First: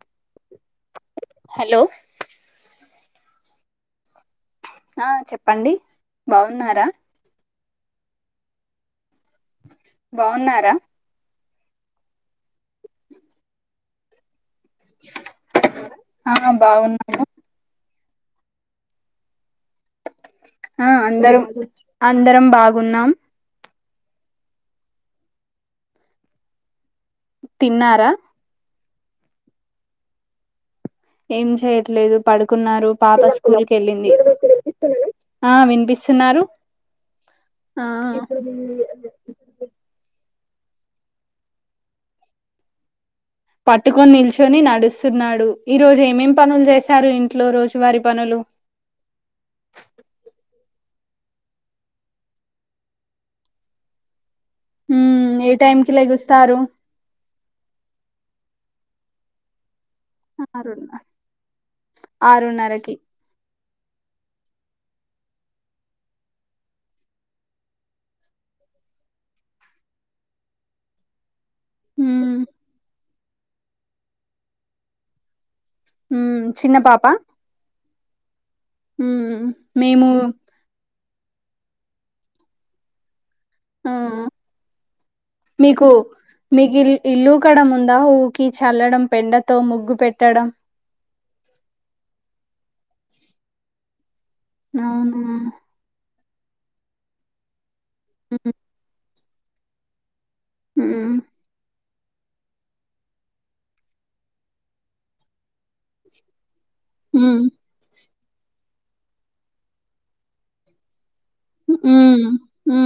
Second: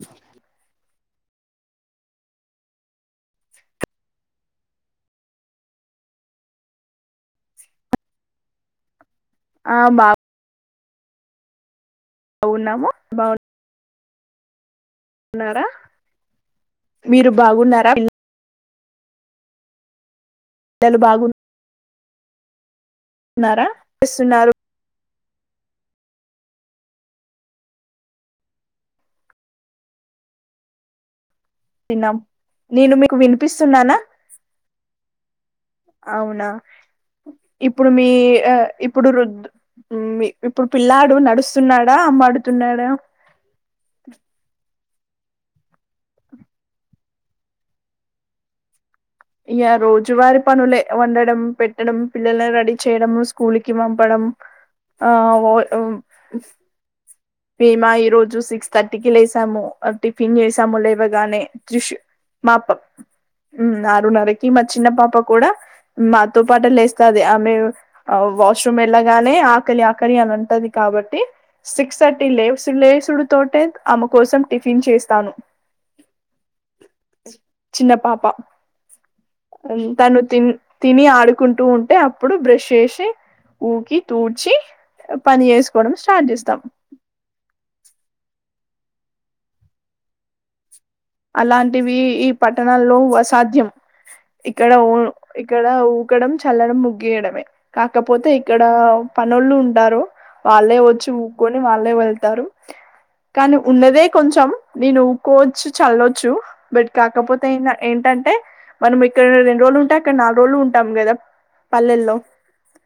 స హలో ఆ చెప్పండి బాఉన్నారా. ఆ బావున్నారా బావున్నాము బావ్ న్నారా ఆ బాగున్నా మీరు బావున్నారా. ఆ పిల్లలు అందరుం అందరం బాగున్నాం. న్నారా స్స్ న్నారు. తిన్నారా ఏం విన్నాం చేయట్లేదు పడుకున్నారు నేను మీకు పాప స్కూల్కి వినిపిస్తున్నానా ఎళ్ళింది, ఆ వినిపిస్సున్నారు. అవునా ఇప్పుడు మీ ఆఆ ఇప్పుడు రుద్ ఇప్పుడు పిల్లాడు నడుస్సున్నాడా అంబాడుతున్నాడా పట్టుకొని నిల్చొని నడుస్స్ తున్నాడు ఈ రోజు ఏమేం పనులు చేశారు ఇంట్లో రోజువారి పనులు ఇయ రోజువారి పనులే వండడం, పెట్టడం పిల్లలని రెడీ చేయడం స్కూల్కి పంపడం. ఆ ఊమ్ ఏ టైం కి లెగుస్తారు. మేమా ఈ రోజు సిక్స్ థర్టీకి లేసాము. అటిఫిన్ చేసాము ఆరున్నర లేవగానే త్రిష్ మాప్ ఆరున్నరకి ఉ నారున్నరకి మా చిన్న పాప కూడా, మాతో పాటె లేస్తది ఆమె వాష్రూమ్ వెళ్ళగానే ఆకలి ఆకలి అని అంటది కాబట్టి ఉమ్ స్సటి లేసుడు లేసుడు తోటే ఆమ కోసం టిఫిన్ చేస్తాను. ఊమ్ చిన్న పాపా తన్ తను తిన్ తిని ఆ పడుకుంటూ ఉంటే అప్పుడు బ్రష్ ఏషి ఆ ఊకి తూడ్చి పని మీకు ఎసుకోవడం స్టార్ట్ చేస్తాం. మీకు ఇల్ ఇల్లు కడం ఉందా ఊకి చల్లడం పెండతో ముగ్గు పెట్టడం. అలాంటివి ఈ పట్టణంలో అసాధ్యం. ఇక్కడవు అవునా ఇక్కడ వు ఊకడం, చల్లడం, ముగ్గు ఏయడమే. కాకపోతే ఇక్కడా పనోళ్ళు ఉంటారు. వాళ్ళే వచ్చి ఉమ్ ఊక్కొని వాళ్ళే వెళ్ తారు. కాని ఉన్నదే కొంచం నేను ఉకోచ్చు ఛల్లొచ్చు. బట్ కాకపోతే ఉమ్ ఏంద ఏంటంట్ అంటే, మనం ఇక్కడ రెండు రోజులు ఉంటే, అక్కడ నాలుగు రోజులు ఉంటాం గదా. ఊ ఊ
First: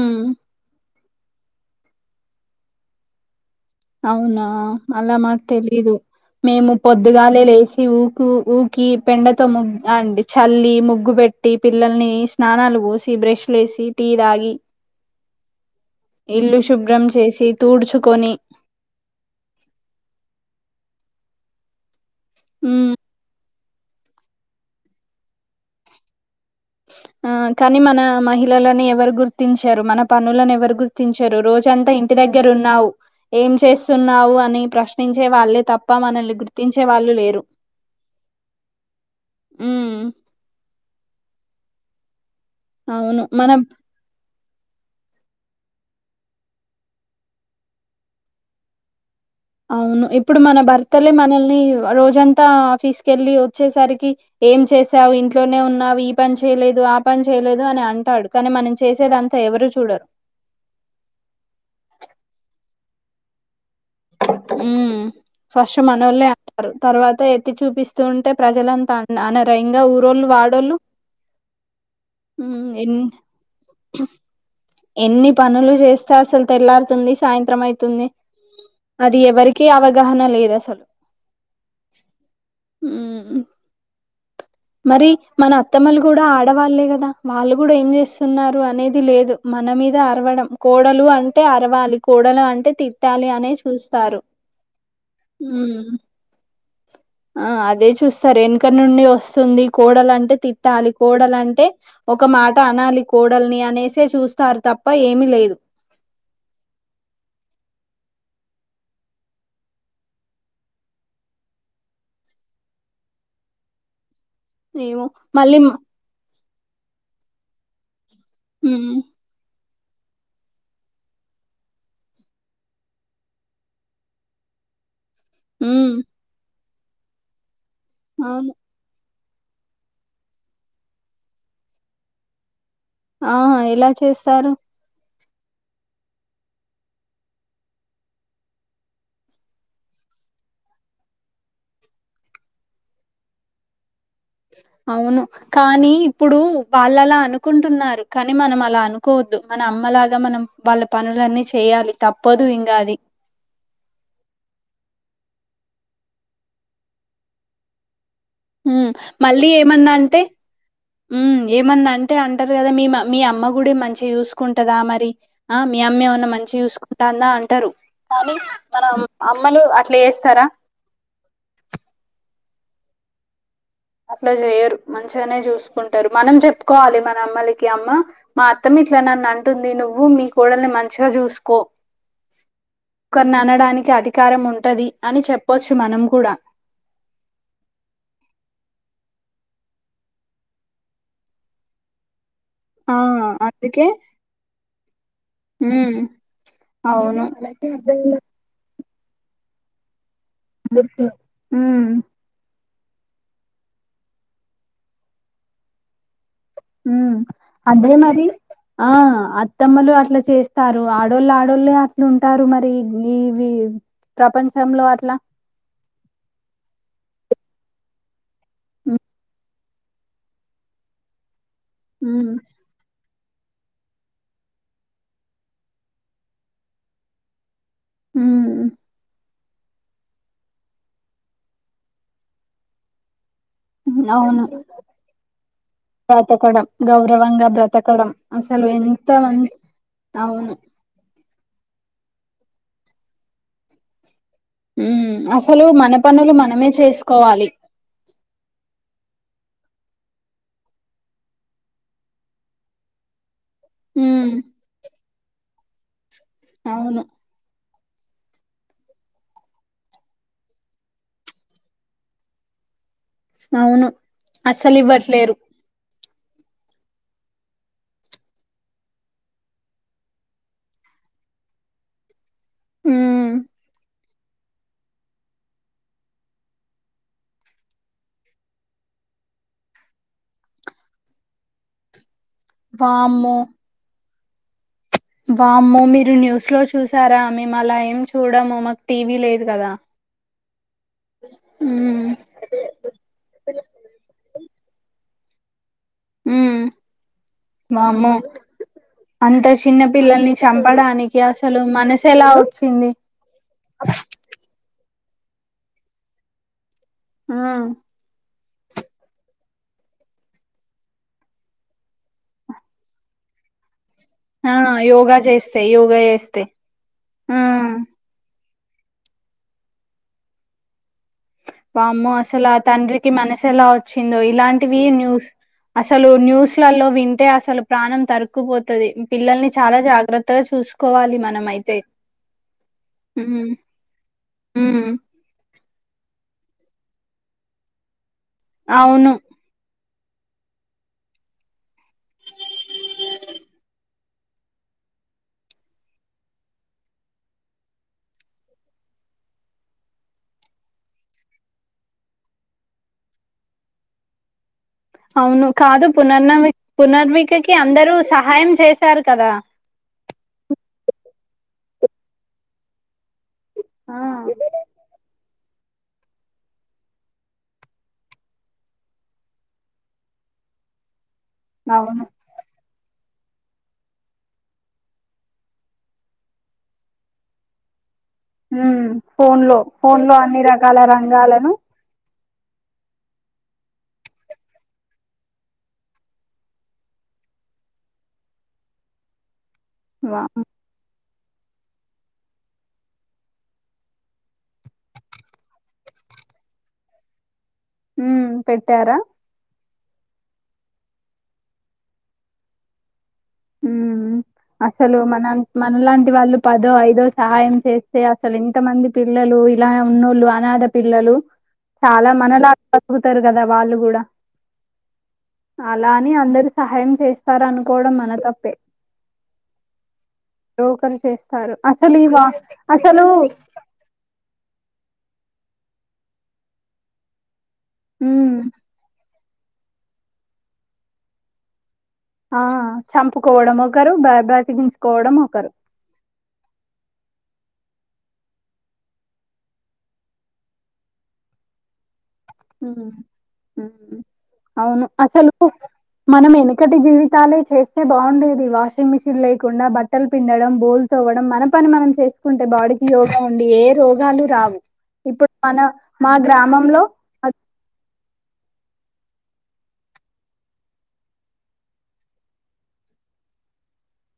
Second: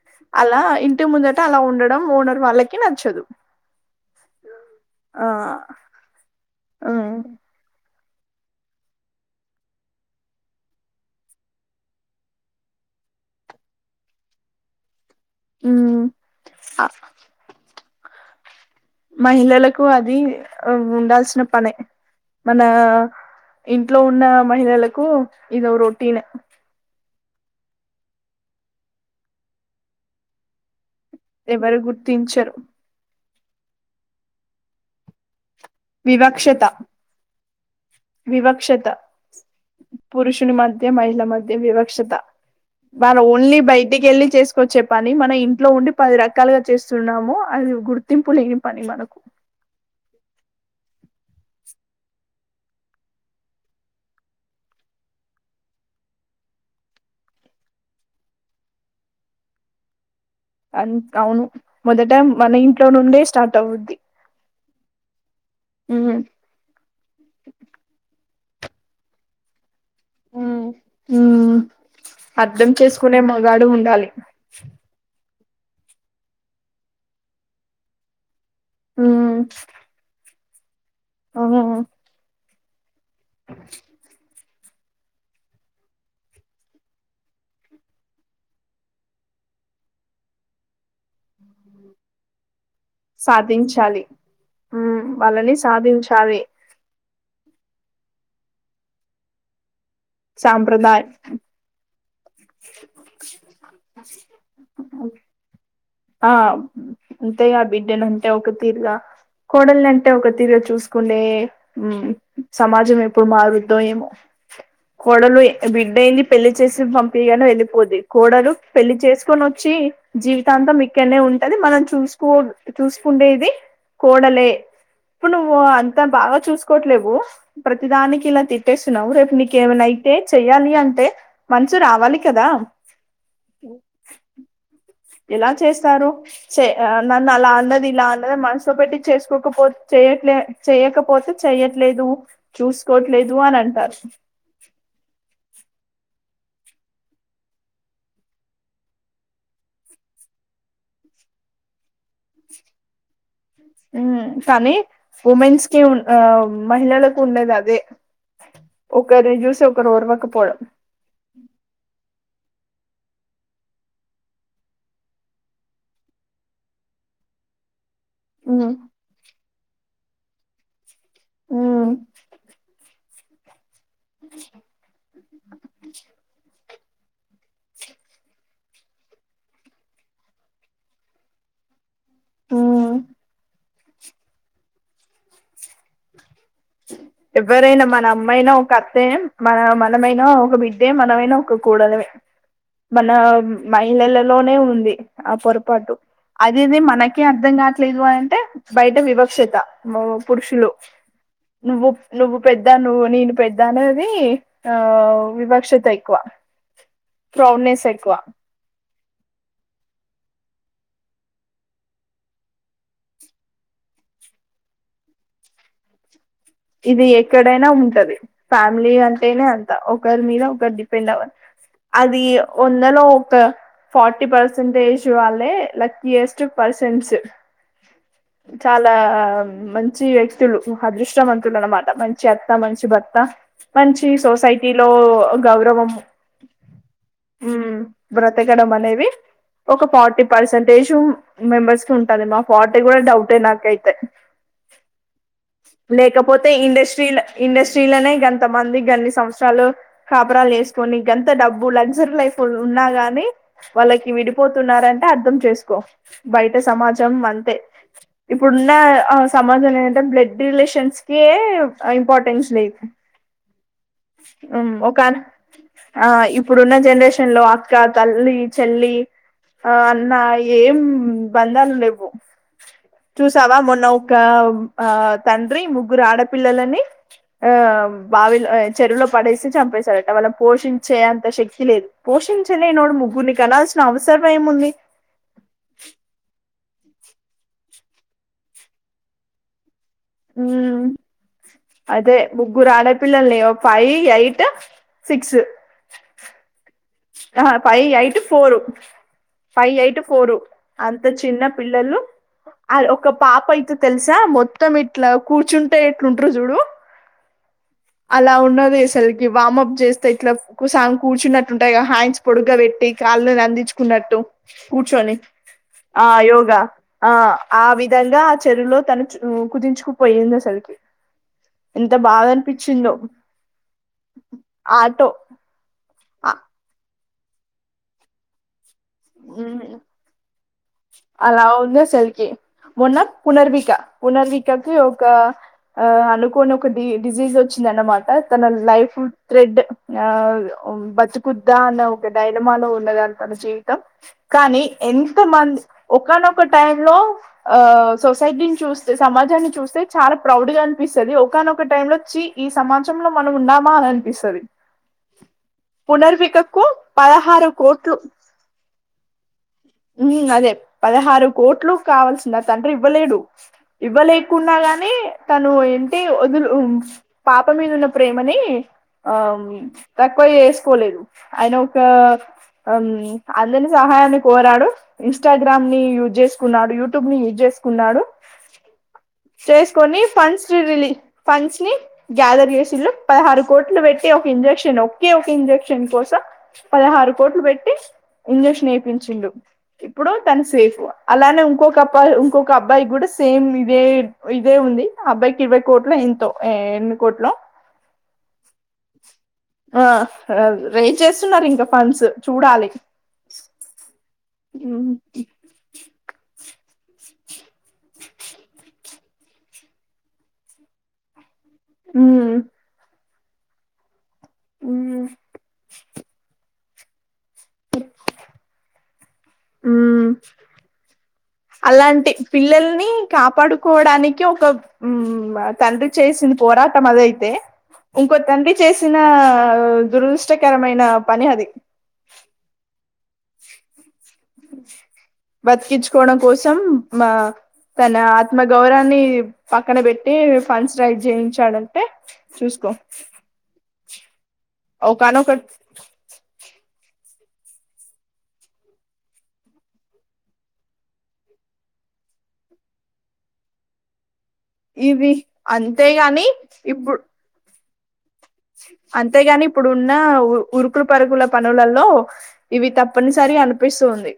టి ముందటా అలా ఉండడం ఓనర్ వాళ్ళకి నచ్చదు. అవునా, అలా ఆ మాక్ తెలీదు. మేము ఆ పొద్దుగాలే లేసి ఊక్ కు ఊకీ, పెండతో ముగ్ అండి చల్లీ, ముగ్గు పెట్టీ, పిల్లల్ని స్నానాలు పోసీ, బ్రష్ల ఏసి, టీ తాగీ. ఉమ్ ఇల్లు శుభ్రం చేసి, తూడుచు కొనీ మహిళలకు అది ఉండాల్సిన పనే. మనా ఉమ్ ఇంట్లో ఉన్నా మహిళలకు ఇదో రొటీన. ఆ కానీ మనా మహిళని ఎవరు గుర్తించరు. మన పనులను ఎవరు గుర్ ర్తించరు, ఎవరు రోజంతా ఇంటి దగ్గర గుర్తించరు ఉన్నావు ఏం చేస్తున్నావు అని ప్రశ్నించే వాళ్ళే తప్ప మనల్ని వివక్షత. గుర్తించే వాళ్ళు లేరు వివక్షత. ఉమ్ పురుషుని మధ్య మహిళ మధ్ ది వివక్షత. వాల్ అవును మన ఓన్లీ బయటికెళ్ళి చేస్ వచ్చే పని మనం ఇంట్లో ఉండి పది రకాలుగా చేస్తున్నాము. అది గుర్తింపు లేని పని మనకు. అవును ఇప్పుడు మన భర్తలే మనల్ని, రోజంతా ఆఫీస్కి వెళ్ళి వచ్చేసరికి, ఏం చేసావు ఇంట్లోనే ఉన్నావు, ఈ పని చేయలేదు, ఆ పని చేయలేదు అని అంటాడు. కానీ మనం చేసేదంతా ఎవరు చూడరు. అన్ అవును మొదటా మన ఇంట్లో నుండే స్టార్ట్ అవుద్ది. ఊ ఫస్ట్ ఉమ్ మనోలే అంటారు. తర్వాత ఎత్తి చూపిస్తూ ఉంటే. ప్రజలంతా అనరా ఇంగా ఊర్ ఊ మ్మ్ అర్ధం ఎన్ చేసుకునే మగాడు ఉండాలి. ఎన్నీ పనులు చేస్తే అసల్ తెల్లారుతుంది. సాయంత్రం అయితుంది. అది ఎవరికిీ అవగాహన లేద్ అసల్ సలు ఆ మ్మ్ అ మరి మన అత్తమ్మలు కూడా ఆడవాళ్ళే కదా వాళ్ళు కూడా ఏం చేస్తున్నారు అనేది లేదు మన మీద అరవడం కోడలు అంటే అరవాలి కోడల అంటే తిట్టాలి అనే సాధించాలి చూస్తారు ఆ వాళ్ళని మ్మ్ సాధించాలి ఆ అదే చూస్తారు వెనక నుండి వస్ స్తుంది కోడలంటే తిట్టాలి సాంప్రదాయం కోడలుంటే ఒక మాట అనాలి కోడలిని అనేసే చూస్తారు తప్ప ఏమి లేదు ఆ అంతేయా బిడ్డన అంటే ఒక తీరుగా కోడల్నింటే ఒక తీరుగ చూసుకునేే సమాజం ఎప్పుడు మారుద్దో ఏమో ఏమో కోడలు మళ్ళీ బిడ్డయింది పెళ్లి చేసి పం గను వెళ్ళిపోద్ది కూడలు మ్మ్ పెళ్లి చేసుకొని వచ్ చి జీవితాంత మెక్ ఎక్కనే ఉంటది మనం చూసుకో చూసుకుండేది కోడలే ఇప్పుడు నువ్వు మ్మ్ అంతా బాగా చూసు కొట్లేవు ప్రతి దాకి ఇలా అవును తిట్టేస్తున్నావ్ రేపు నీకేమనాయితే చెయ్యాలి అంటే మనసు రావాలి కదా ఆ ఎలా చేస్తారు ఎలా చేస్తారు చె నన్ను అలా అన్నది ఇలా అన్నది మనసులో పెట్టి చేసుకోకపో చేయట్లే చేయకపోతే చెయ్యట్లేదు చూసుకోవట్లేదు అని అంటారు అవును కానీ ఇప్పుడు వాళ్ళ అలా అనుకుంటున్నారు కానీ మనం అలా అనుకోవద్దు మన అమ్మలాగా మనం వాళ్ళ పనులన్నీ చేయాలి తప్పదు ఇంకా అది కానీ ఉమెన్స్ కి ఉ ఆ మహిళలకు ఉండేది అదే ఒకరిని మళ్ళీ చూసి ఒకరు ఏమన్నా అంటే ఓర్వకపోవడం ఏమన్నా అంటే అంటే అంటారు కదా మీ మీ అమ్మ కూడా మంచి చూసుకుంటందా మరి ఆ మీ అమ్మ ఏమన్న మంచి చూసుకుంటాందా అంటారు కానీ ఉమ్ మన అమ్మలు అట్లా చేస్ సారా ఆ అట్లా చేయరు మంచిగానే చూసుకుంటారు మనం చెప్ కోవాలి మన అమ్మలకి అమ్మ మా అత్తం ఇట్లా నన్ను అంటుంది నువ్వు మీ కోడల్ని మంచిగా చూసుకో ఉమ్ కర్ననడానికి అధికారం ఉంటది అని చెప్పొచ్చు మనం కూడా ఎవరైనా మన అమ్మాయినా ఒక అత్త మన మనమైనా ఒక బిడ్డే మనమైనా ఒక కూడలమే ఆ మన అందుకే మహిళలలోనే ఉంది ఆ పొరపాటు ఉమ్ అది ఇది మనకే అవును అర్థం కావట్లేదు అంటే బయట వివక్షత పురుషులు నువ్వు ఉమ్ ఒక పెద్దా నువ్వు నేను పెద్దా అనేది ఆ వివక్షత ఎక్కువ ఊ ప్రౌడ్నెస్ అదే ఎక్కువ మరి ఆ అత్తమ్మలు అట్లా చేస్తారు. ఆడోళ్ళు ఆడోళ్ళే అట్లు ఉంటారు. మరి ఈవి ప్రపంచంలో అట్లా ఇది ఎక్కడైనా ఉంటది. ఫ్యామిలీ ఉమ్ అంతేనా అంత్ ఒకరి మీద ఒకరు డిపెండ్ అవ అది ఒంట్లో ఫార్టీ పర్సెంటేజ్ వాళ్ళే లక్కీయెస్ట్ పర్సన్స్ ఉమ్ చాలా మంచి వ్యక్తులు అదృష్టవంత తులు అన్నమాట మంచి అత్త మంచి భర్త్త ఉమ్. మంచి అవును సొసైటీ లో గౌరవం బ్రతకడం గౌరవంగా ఉమ్ బ్రతకడం అసలు బ్రతకడం అనేవి ఎంత మం ఒక ఫార్టీ అవును పర్సెంటేజ్ మెంబర్స్ కి ఉం అద మా ఫార్టీ కూడా డౌట్ ఏ నాకై తే ఉమ్ అసలు వినపన కపోతే ఇండస్ట్రీలో ఇండస్ట్రీ లోనే గంత మంది గన్ని సంస్ వష్ట్రాలు కాపరాలు చేసుకొని గంత డబ్బు లగ్జరీ లైఫ్ ఉన్నా గాని వాళ్ళకి ఉమ్ విడిపోతున్నారంటే అర్థం చేసుకో కో బయట అవును సమాజం అంతే ఇప్పుడున్న సమాజంలో ఏంటంటే బ్లడ్ రిలేషన్స్ కే ఇంపార్టెన్స్ లే అవును అస్సలు ఇవ్వట్లేరు ఆ ఇప్పుడున్న జనరేషన్ లో అక్క, తల్లి, చెల్లి ఆ అన్న ఏం బంధాలు లేవు. ఉమ్ చూసావా మొన్న ఒక ఆ తండ్రి ముగ్గురు ఆడపిల్లలని ఆ బావిలో, చెరువులో పడేసి చంపేశారట. వాళ్ళను పోషించే అంత శక్తి లేదు. పోషించ లేనోడు ముగ్గుర్ని కనల్సిన అవస సర్మైముంది బా మ్మో మీరు న్యూస్ లో చూ చూసారా మేము అలా ఏం చూడము మాకు టీవీ లేదు కదా ఉమ్ ఉమ్ అదే ముగ్గురు ఆడపిల్లల ని ఫైవ్ ఎయిట్ సిక్స్ ఉమ్ ఆ ఫై వామ్మో అయిట్ ఫోర్ అంత ఫైవ్ చిన్న ఎయిట్ ఫోర్ పిల్లల్ని అంత చంపడానికి చిన్న అసలు పిల్లలు మనసు ఎలా అ వచ్చింది ఒక పాప అయితే తెలుసా మొత్తం ఇట్లా కూర్చుంటే ఎట్లుంటరు చూడు ఆ ఇలా ఉన్నది అసలుకి వామప్ చేస్తే ఇట్లా కుస కూర్చున్నట్టు ఉంటాయి గ హ్యాండ్స్ పొడుగ్గా పెట్టి కాలు అందించు కున్నట్టు ఆ కూర్చొని యోగా చేస్తే యోగా ఆ చేస్తే యోగా ఆ ఆ విధంగా చెరువులో తను కుదించుకుపోయింది అసలుకి. ఎంత వామ్మో బాధ అసలద్ అనిపించిందో తండ్రికి మనసు ఎలా వచ్చిందో ఇలాంటివి ఆటో న్యూస్ అన్. అసలు న్యూస్ లలో విన్ అంటే అసలు ప్రాణం తరుక్కుపోత్ తది పిల్లల్ని చాలా జాగ్రత్తగా చు అలా ఉంది అసలికి మొన్న హ్మ్ పునర్విక పునర్వికకి హ్మ్ ఒక ఆహ్ అనుకో కొన్ని ఒక డి డిజీజ్ వచ్చింద అన్నమాట. తన లైఫ్ అవును థ్రెడ్. ఆహ్ బతుకుద్దా అన్న ఒక డైలమాలో ఉన్నదని తన జీవితం కానీ ఎంత మంది. ఒకానొక టైం లో ఆహ్ సొసైటీని చూస్తే సమాజాన్ని చూస్తే చాలా ప్రౌడ్ గా అనిపిస్తది. ఒకానొక టైం లో చీ ఈ సమాజంలో మనం ఉన్నామా అని అనిపిస్తది. అవును కాదు పుననవి పునర్వికకు పదహారు పునర్వికకి అందరూ సహాయం చేశారు కదా. ఉమ్ అదే పదహారు. కోట్లు కావల్సిన తండ్రి ఇవ్వలేడు. ఆ ఇవ్వలేకున్నా గానీ తను. అంటే వదులు పాప మీద ఉన్న ప్రేమని ఆహ్ తక్కువ చేసుకోలేదు. అయన ఒక అవును ఉమ్ అందరని సహాయాన్ని. కోరాడు ఇన్స్టాగ్రామ్ ని యూజ్ చేసుకున్నాడు. యూట్యూబ్ ని యూజ్ చేసుకున్నాడు. హుం ఫోన్ లో చేసుకొని ఫోన్ లో అన్ని ఫండ్స్ రకాల రిలీ రంగాలను. ఫండ్స్ ని గ్యాదర్ చేసిండ్రు పదహారు కోట్లు పెట్టి ఒక ఇంజెక్షన్ ఒకే ఒక ఇంజక్షన్ కోసం పదహారు కోట్లు పెట్టి ఇంజెక్షన్ ఎపించ్ ఇచ్చిండ్రు. ఇప్పుడు తను సేఫ్. అలానే ఇంకొక అప్పా ఇంకొక అబ్బాయి కూడా సేమ్ ఇదే ఇదే ఉంది. ఆ అబ్బాయికి ఇరవై కోట్ల ఎంతో ఎనిమిది కోట్లో. ఉమ్ పెట్టారా. ఆహ్ రైజ్ చేస్తున్నారు ఇంకా ఫన్డ్స్ చూడాలి. ఉమ్ మ్మ్ అసలు మనం మనలాంటి వాళ్ళు. పదో ఐదొ సహాయం. చేస్తే అసలు ఎంత మంది. పిల్లలు ఇలా ఉన్నోళ్ళు అనాథ పిల్లలు. చాలా మ్మ్ మనలా ప్రకృ ఒకరు కదా వాళ్ళు కూడా. ఆహ్ అలా అని అందరు సహాయం చేస్తే సార్ అనుకోవడం మనతో ఉ ఎవరో ఒకరు చేస్తారు అసలు ఈ అలాంటి వా పిల్లల్ని అసలు కాపాడుకోవడానికి ఒక తండ్రి చేసింది పోరాటం అదైతే ఇంకో ఉమ్ తండ్రి చేసిన దురదృష్టకరమైన పని అది ఆ చంపుకోవడం ఒకరు బ బతికించుకోవడం ఒకరు సం మా తన ఆత్మగౌరావాన్ని పక్కన పెట్టి ఫన్స్ రై జయించాడంటే హ అవును అసలు ఒకనొక మనము ఇక్కటి జీవితాలే చేస్తే బాగుండేది వాషింగ్ మిషన్ లేకుండా బట్టలు పిండడం బోల్ తోవ్వడం మన పని మనం చేసుకుంటే బాడీకి యోగా ఉండి ఏ రోగాలు రావు ఇది ఇప్పుడు మన మా అంతేగాని గ్రామంలో ఇప్పుడు అంతేగాని ఇప్పుడు ఉన్న ఉరుకులు పరుగుల పనులలో ఇవి తప్పనిసరి అనిపిస్తుంది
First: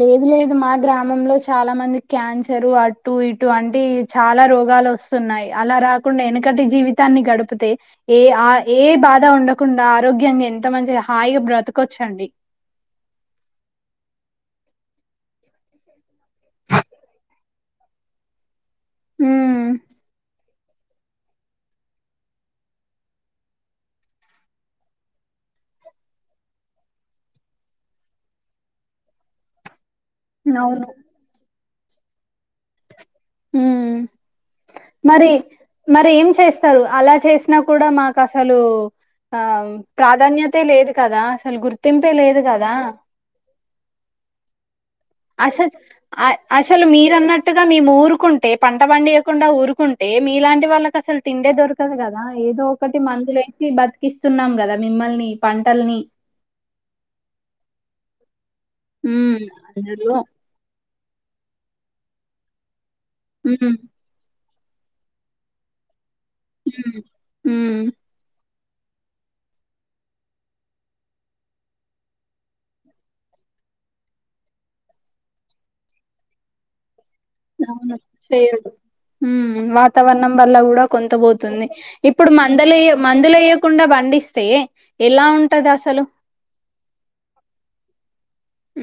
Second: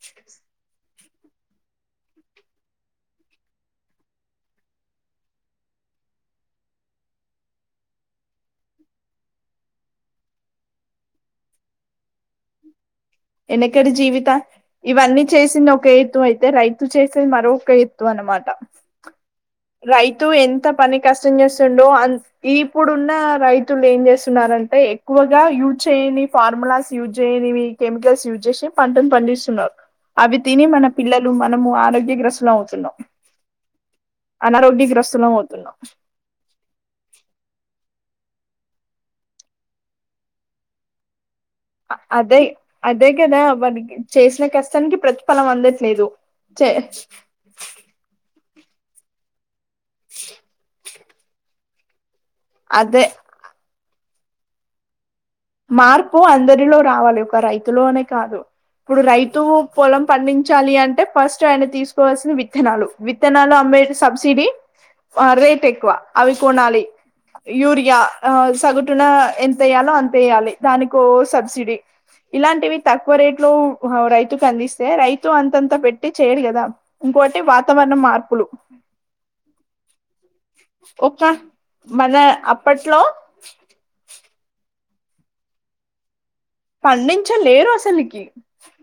లేదు లేదు మా గ్రామ గమంలో చాలా మంది క్యాన్సరు అటు ఇటు అంటి చాలా రోగాలు వస్తున్నాయి అలా రాకుండా వెనకటి జీవితాన్ని గడిపితే ఏ ఆ ఏ బాధ ఉండకుండా ఆరోగ్యంగా ఎంత మంచి హాయిగా బ్రతకొచ్చండి వెనకడి జీవిత ఇవన్నీ చేసింది ఒక ఎత్తు అయితే రైతు చేసేంది మరక ఎత్తు అనమాట ఉమ్ రైతు ఎంత ఎంత పని కష్టం చేస్తుండో అ ఇప్పుడున్న రైతులు ఏం చేస్తున్నంటే ఎక్కువగా యూజ్ చేయని ఫార్ములాస్ యూజ్ చేయనివి కెమికల్స్ యూజ్ చేసి పంటను పండిస్తున్నారు అవి తిని మన అవును పిల్లలు మనము తడ్డి గ్రస్ లో ఉంటున్నామ్ ఉ మరి అవుతున్నాం మరి ఏం చేస్తారు అలా చేసినా కూడా మాకు అసలు ఆ ప్రాధాన్యత లేదు కదా అసలు గుర్తింపే లేదు అదే కదా అదే కదా వాారికి చేసిన కష్టానికి ప్రతి అసలు అసలు మీరు అన్నట్టుగా మీ ఊరుకు ఉంటే పంట పండియకుండా ఊరు ఉంటే మీలాంటి వాళ్ళకి అసలు తిండే దొరుకు ఉంటాది గ అ ఏదో ఒకటి అదే మందులు వేసి బ త్ ఇస్తున్నాం కదా మిమ్మల్ని పంటల్ని మార్పు అందరిలో రావాలి ఒక రైతులో అనే కాదు ఇప్పుడు ఉమ్, రైతు పొలం అందరిలో పండించాలి అంటే ఫస్ట్ ఆయన తీసుకోవాల్సిన విత్తనాలు విత్తనాలు ఉమ్, అంబే ఆ రేట్ ఎక్కువ అవి కొనాలి ఉమ్, ఉమ్, యూరియా తగుటున ఎంత అయ్యాలో అంత వయాలి దానికో సబ్సిడీ ఇలాంటివి తక్కువ రేట్ లో రైతుకు అందిస్తే రైతు అంతంతా పెట్టి చేయడు కదా ఇంకోటి వాతావరణ అవును మార్పులు చె్యడు వాతావరణం వల్ల కూడా కొంత ఒక పోతుంది మన ఇప్పుడు మందులుయ అప్పట్లో మందులు వయ్యకుండా పండిస్తే ఎలా ఉంటది అసలు పండించలేరు అసలుకి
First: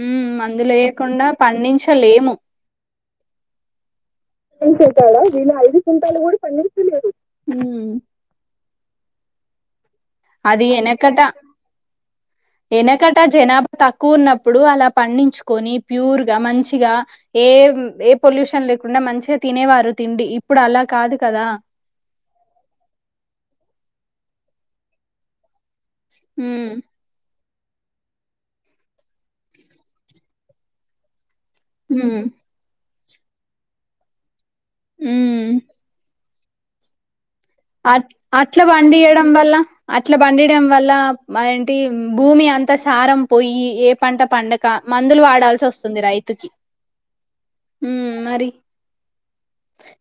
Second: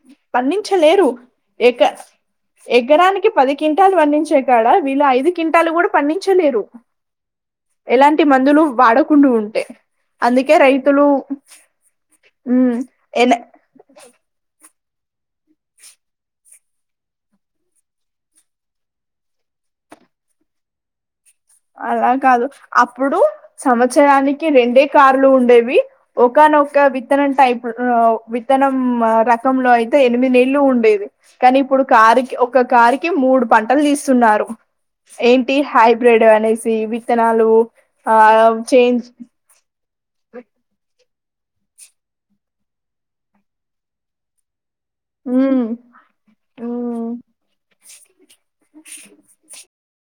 ఉమ్ పండించలేరు మందులేయకుండా ఎక పండించలేము ఎగరానికి పది క్వింటాలు పండించే కాడ వీళ్ళ ఐదు క్వింటాలు కూడా పండించలేరు ఎలాంటి మందులు వాడకుండా ఉ అ అందుకే అది రైతులు వెనకట ఎన జనాభా తక్కువ ఉన్నప్పుడు అప్పుడు అలా పండించుకొని ప్యూర్ గా మంచిగా ఏ ఏ పొల్యూషన్ లేకుండ మంచిగా తినే వారు తిండి ఇప్పుడు అలా కాదు గా అలా కాదు అప్పుడు సంవత్సరానికి రెండే కార్లు ఉండేవి ఒకాన ఉమ్ ఒకా విత్తనం టైప్ విత్తనం రకంలో అయితే ఎనిమిది నెల్లు ఉండేవి కానీ ఇప్పుడు కార్ ఉమ్ ఒక కార్ మూడు పంటలు తీస్తున్నారు ఉమ్ ఏంటి హైబ్రిడ్ సి విత్త అట్ అట్ల పండియడం వల్ల అట్లా పండిడం వల్ల మదేంటి భూమి అంతా సారం పోయి ఏ పంట పండగ మందులు వాడాల్సి ఉమ్ వస్తుంది రైతుకి ఉమ్ హ్మ్మ్ మరి